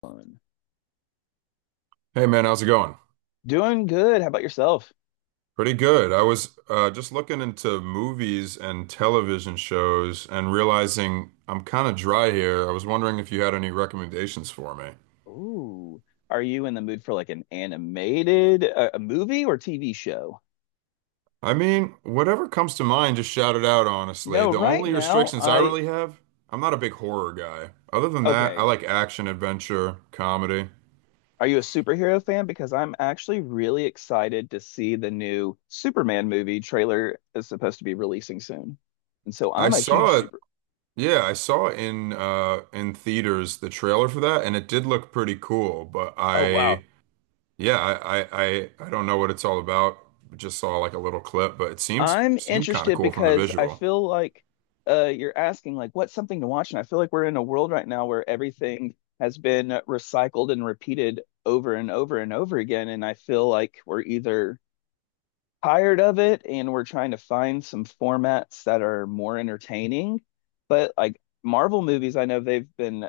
Fun. Hey man, how's it going? Doing good. How about yourself? Pretty good. I was just looking into movies and television shows and realizing I'm kind of dry here. I was wondering if you had any recommendations for me. Ooh. Are you in the mood for like an animated a movie or TV show? I mean, whatever comes to mind, just shout it out, You honestly. know, The right only now restrictions I I really have, I'm not a big horror guy. Other than that, I Okay. like action, adventure, comedy. Are you a superhero fan? Because I'm actually really excited to see the new Superman movie trailer is supposed to be releasing soon. And so I I'm a huge saw it, super. yeah, I saw in in theaters the trailer for that, and it did look pretty cool, but Oh wow, I Yeah, I, I I I don't know what it's all about. Just saw like a little clip, but it seems I'm seems kind of interested cool from the because I visual. feel like you're asking like what's something to watch, and I feel like we're in a world right now where everything has been recycled and repeated over and over and over again, and I feel like we're either tired of it and we're trying to find some formats that are more entertaining, but like Marvel movies, I know they've been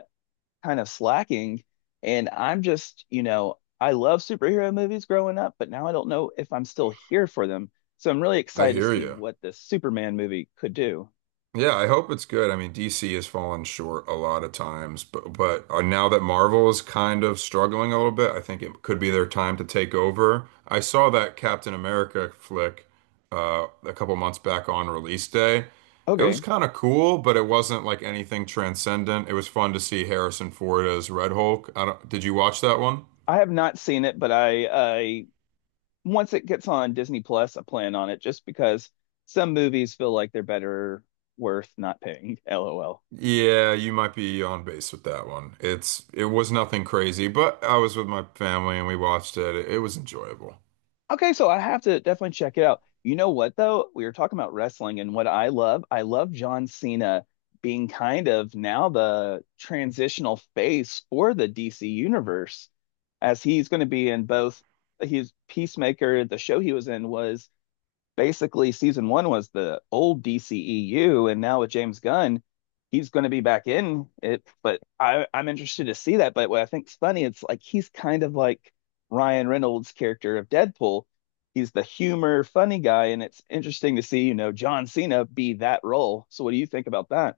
kind of slacking. And I'm just, you know, I love superhero movies growing up, but now I don't know if I'm still here for them. So I'm really I excited to hear see you. what this Superman movie could do. Yeah, I hope it's good. I mean, DC has fallen short a lot of times, but now that Marvel is kind of struggling a little bit, I think it could be their time to take over. I saw that Captain America flick a couple months back on release day. It was Okay. kind of cool, but it wasn't like anything transcendent. It was fun to see Harrison Ford as Red Hulk. I don't, did you watch that one? I have not seen it, but I once it gets on Disney Plus, I plan on it just because some movies feel like they're better worth not paying. LOL. Yeah, you might be on base with that one. It was nothing crazy, but I was with my family and we watched it. It was enjoyable. Okay, so I have to definitely check it out. You know what though? We were talking about wrestling and what I love. I love John Cena being kind of now the transitional face for the DC universe, as he's going to be in both his Peacemaker, the show he was in was basically season one was the old DCEU, and now with James Gunn, he's going to be back in it. But I'm interested to see that. But what I think's funny, it's like he's kind of like Ryan Reynolds' character of Deadpool. He's the humor, funny guy, and it's interesting to see, you know, John Cena be that role. So what do you think about that?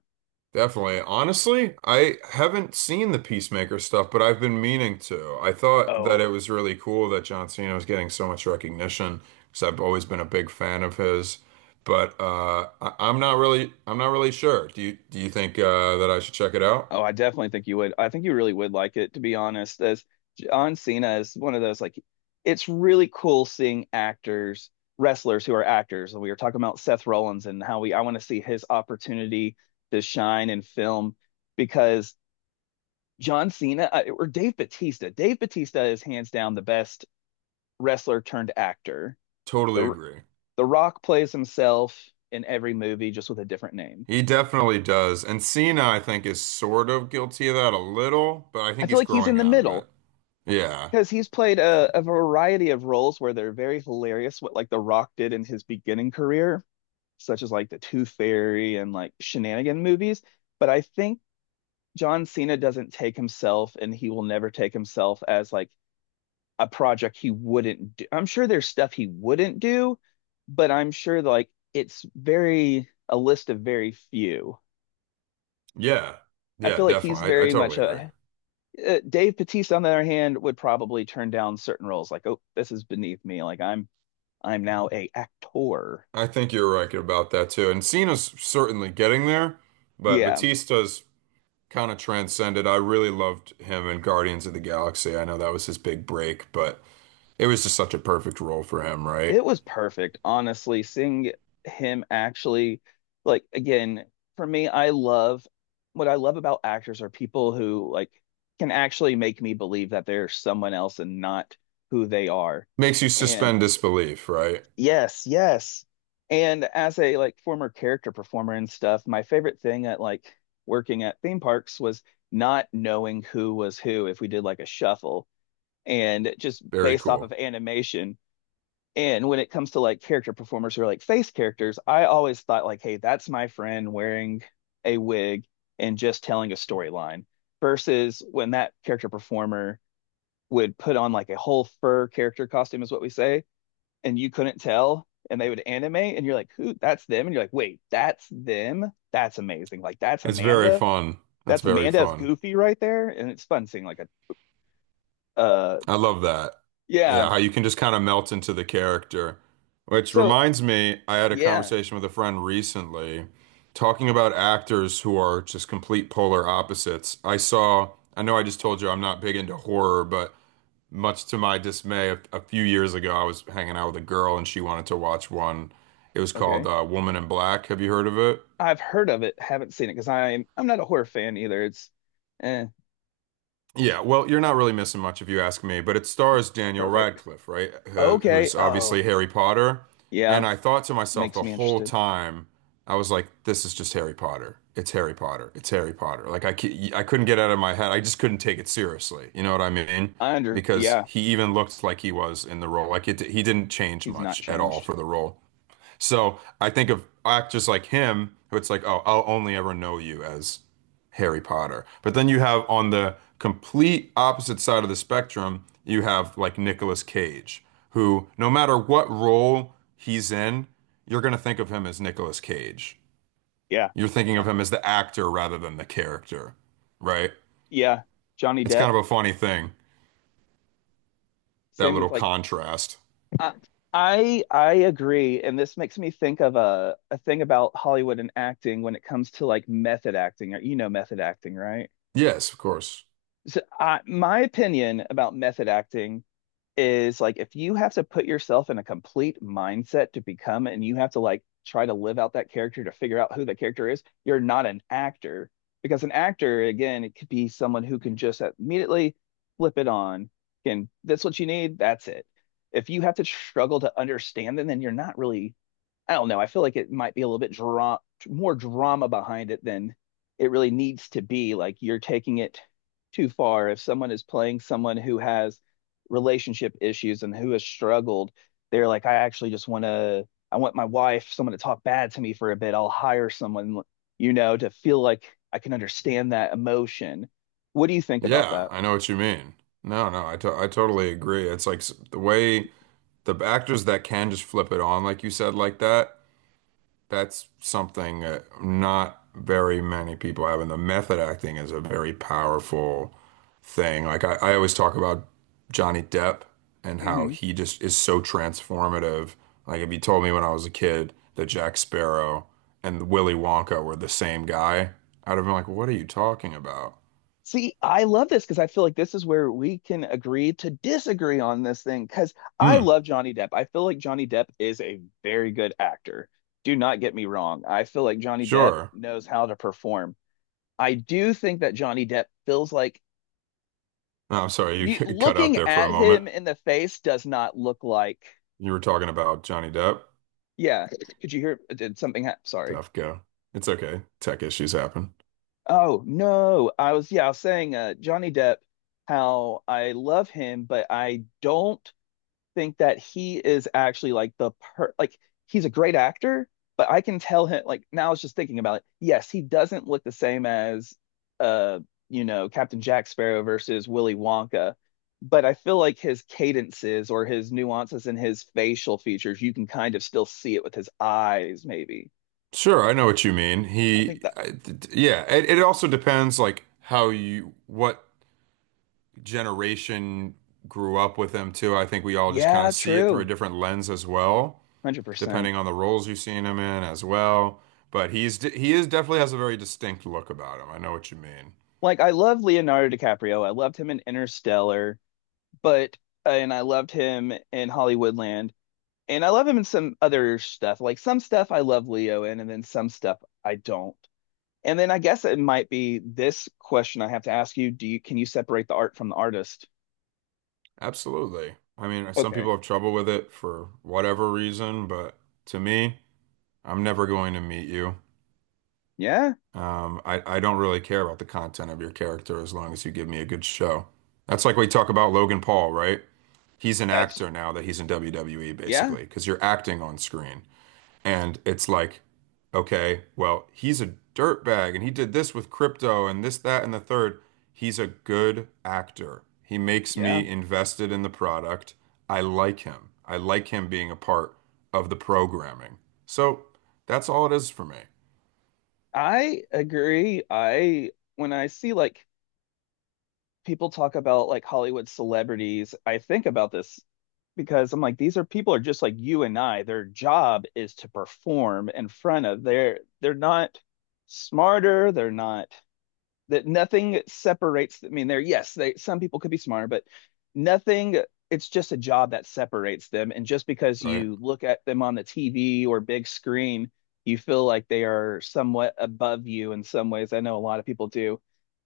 Definitely. Honestly, I haven't seen the Peacemaker stuff, but I've been meaning to. I thought that Oh, it was really cool that John Cena was getting so much recognition because I've always been a big fan of his. But I'm not really sure. Do you think that I should check it out? oh, I definitely think you would. I think you really would like it, to be honest. As John Cena is one of those, like, it's really cool seeing actors, wrestlers who are actors. We were talking about Seth Rollins and how we, I want to see his opportunity to shine in film because John Cena or Dave Batista, Dave Batista is hands down the best wrestler turned actor. Totally The agree. The Rock plays himself in every movie, just with a different name. He definitely does. And Cena, I think, is sort of guilty of that a little, but I I think feel he's like he's in growing the out of middle. it. Yeah. Because he's played a variety of roles where they're very hilarious, what like The Rock did in his beginning career, such as like the Tooth Fairy and like Shenanigan movies. But I think John Cena doesn't take himself and he will never take himself as like a project he wouldn't do. I'm sure there's stuff he wouldn't do, but I'm sure like it's very a list of very few. Yeah. I Yeah, feel like he's definitely. I very much totally agree. a Dave Bautista, on the other hand, would probably turn down certain roles like, oh, this is beneath me. Like I'm now a actor. I think you're right about that too. And Cena's certainly getting there, but Yeah, Batista's kind of transcended. I really loved him in Guardians of the Galaxy. I know that was his big break, but it was just such a perfect role for him, right? it was perfect. Honestly, seeing him actually, like, again, for me, I love what I love about actors are people who like can actually make me believe that they're someone else and not who they are. Makes you And suspend disbelief, right? yes, yes. And as a like former character performer and stuff, my favorite thing at like working at theme parks was not knowing who was who if we did like a shuffle, and just Very based off of cool. animation. And when it comes to like character performers who are like face characters, I always thought like, hey, that's my friend wearing a wig and just telling a storyline. Versus when that character performer would put on like a whole fur character costume, is what we say, and you couldn't tell, and they would animate, and you're like, who? That's them, and you're like, wait, that's them. That's amazing. Like that's It's very Amanda. fun. That's That's very Amanda as fun. Goofy right there, and it's fun seeing like a uh I love that. yeah. Yeah, how you can just kind of melt into the character. Which So reminds me, I had a yeah, conversation with a friend recently talking about actors who are just complete polar opposites. I saw, I know I just told you I'm not big into horror, but much to my dismay, a few years ago, I was hanging out with a girl and she wanted to watch one. It was called okay. Woman in Black. Have you heard of it? I've heard of it, haven't seen it because I'm not a horror fan either. It's eh, Yeah, well, you're not really missing much if you ask me, but it stars Daniel perfect. Radcliffe, right? Uh, Okay. who's obviously Oh, Harry Potter. yeah, And I thought to myself makes the me whole interested. time, I was like, this is just Harry Potter. It's Harry Potter. It's Harry Potter. I couldn't get it out of my head. I just couldn't take it seriously. You know what I mean? I under Because yeah, he even looked like he was in the role. He didn't change he's not much at all changed. for the role. So I think of actors like him, who it's like, oh, I'll only ever know you as Harry Potter. But then you have on the complete opposite side of the spectrum, you have like Nicolas Cage, who no matter what role he's in, you're going to think of him as Nicolas Cage. Yeah, You're thinking uh, of him as the actor rather than the character, right? yeah, Johnny It's Depp. kind of a funny thing, that Same little with like contrast. I I agree, and this makes me think of a thing about Hollywood and acting when it comes to like method acting. You know method acting, right? Yes, of course. So I, my opinion about method acting is like if you have to put yourself in a complete mindset to become and you have to like try to live out that character to figure out who the character is, you're not an actor. Because an actor, again, it could be someone who can just immediately flip it on. And that's what you need, that's it. If you have to struggle to understand them, then you're not really I don't know. I feel like it might be a little bit dra more drama behind it than it really needs to be. Like you're taking it too far. If someone is playing someone who has relationship issues and who has struggled, they're like, I actually just want to, I want my wife, someone to talk bad to me for a bit. I'll hire someone, you know, to feel like I can understand that emotion. What do you think about Yeah, that? I know what you mean. No, no, I totally agree. The way the actors that can just flip it on, like you said, like that, that's something that not very many people have. And the method acting is a very powerful thing. Like I always talk about Johnny Depp and how Mhm. he just is so transformative. Like if you told me when I was a kid that Jack Sparrow and Willy Wonka were the same guy, I'd have been like, "What are you talking about?" See, I love this because I feel like this is where we can agree to disagree on this thing because I Hmm, love Johnny Depp. I feel like Johnny Depp is a very good actor. Do not get me wrong. I feel like Johnny Depp sure. knows how to perform. I do think that Johnny Depp feels like No, I'm sorry, you you cut out looking there for a at moment. him in the face does not look like, You were talking about Johnny Depp. yeah. Could you hear? Did something happen? Sorry. Tough go. It's okay. Tech issues happen. Oh, no. I was, yeah, I was saying Johnny Depp, how I love him, but I don't think that he is actually like the per like he's a great actor, but I can tell him like now I was just thinking about it. Yes, he doesn't look the same as uh you know Captain Jack Sparrow versus Willy Wonka, but I feel like his cadences or his nuances and his facial features, you can kind of still see it with his eyes, maybe. Sure, I know what you mean. I think He, that I, d- d- Yeah, it also depends like how you, what generation grew up with him too. I think we all just kind yeah, of see it through a true. different lens as well, 100%. depending on the roles you've seen him in as well. He is definitely has a very distinct look about him. I know what you mean. Like I love Leonardo DiCaprio. I loved him in Interstellar, but and I loved him in Hollywoodland. And I love him in some other stuff. Like some stuff I love Leo in, and then some stuff I don't. And then I guess it might be this question I have to ask you. Do you can you separate the art from the artist? Absolutely. I mean, some Okay. people have trouble with it for whatever reason, but to me, I'm never going to meet you. Yeah. I don't really care about the content of your character as long as you give me a good show. That's like we talk about Logan Paul, right? He's an That's actor now that he's in WWE, yeah. basically, because you're acting on screen. And it's like, okay, well, he's a dirtbag and he did this with crypto and this, that, and the third. He's a good actor. He makes Yeah. me invested in the product. I like him. I like him being a part of the programming. So that's all it is for me, I agree. I when I see like people talk about like Hollywood celebrities, I think about this because I'm like, these are people are just like you and I. Their job is to perform in front of they're not smarter, they're not that nothing separates. I mean, they're yes, they some people could be smarter, but nothing, it's just a job that separates them. And just because right? you look at them on the TV or big screen, you feel like they are somewhat above you in some ways. I know a lot of people do,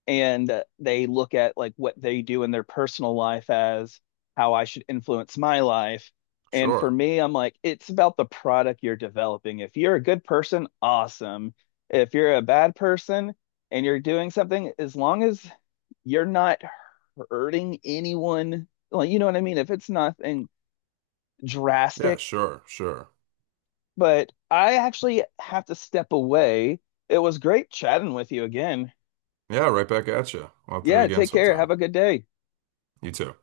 and they look at like what they do in their personal life as how I should influence my life. And for Sure. me, I'm like, it's about the product you're developing. If you're a good person, awesome. If you're a bad person and you're doing something, as long as you're not hurting anyone, like, you know what I mean? If it's nothing Yeah, drastic, sure, sure. but I actually have to step away. It was great chatting with you again. Yeah, right back at you. We'll have to do it Yeah, again take care. sometime. Have a good day. You too.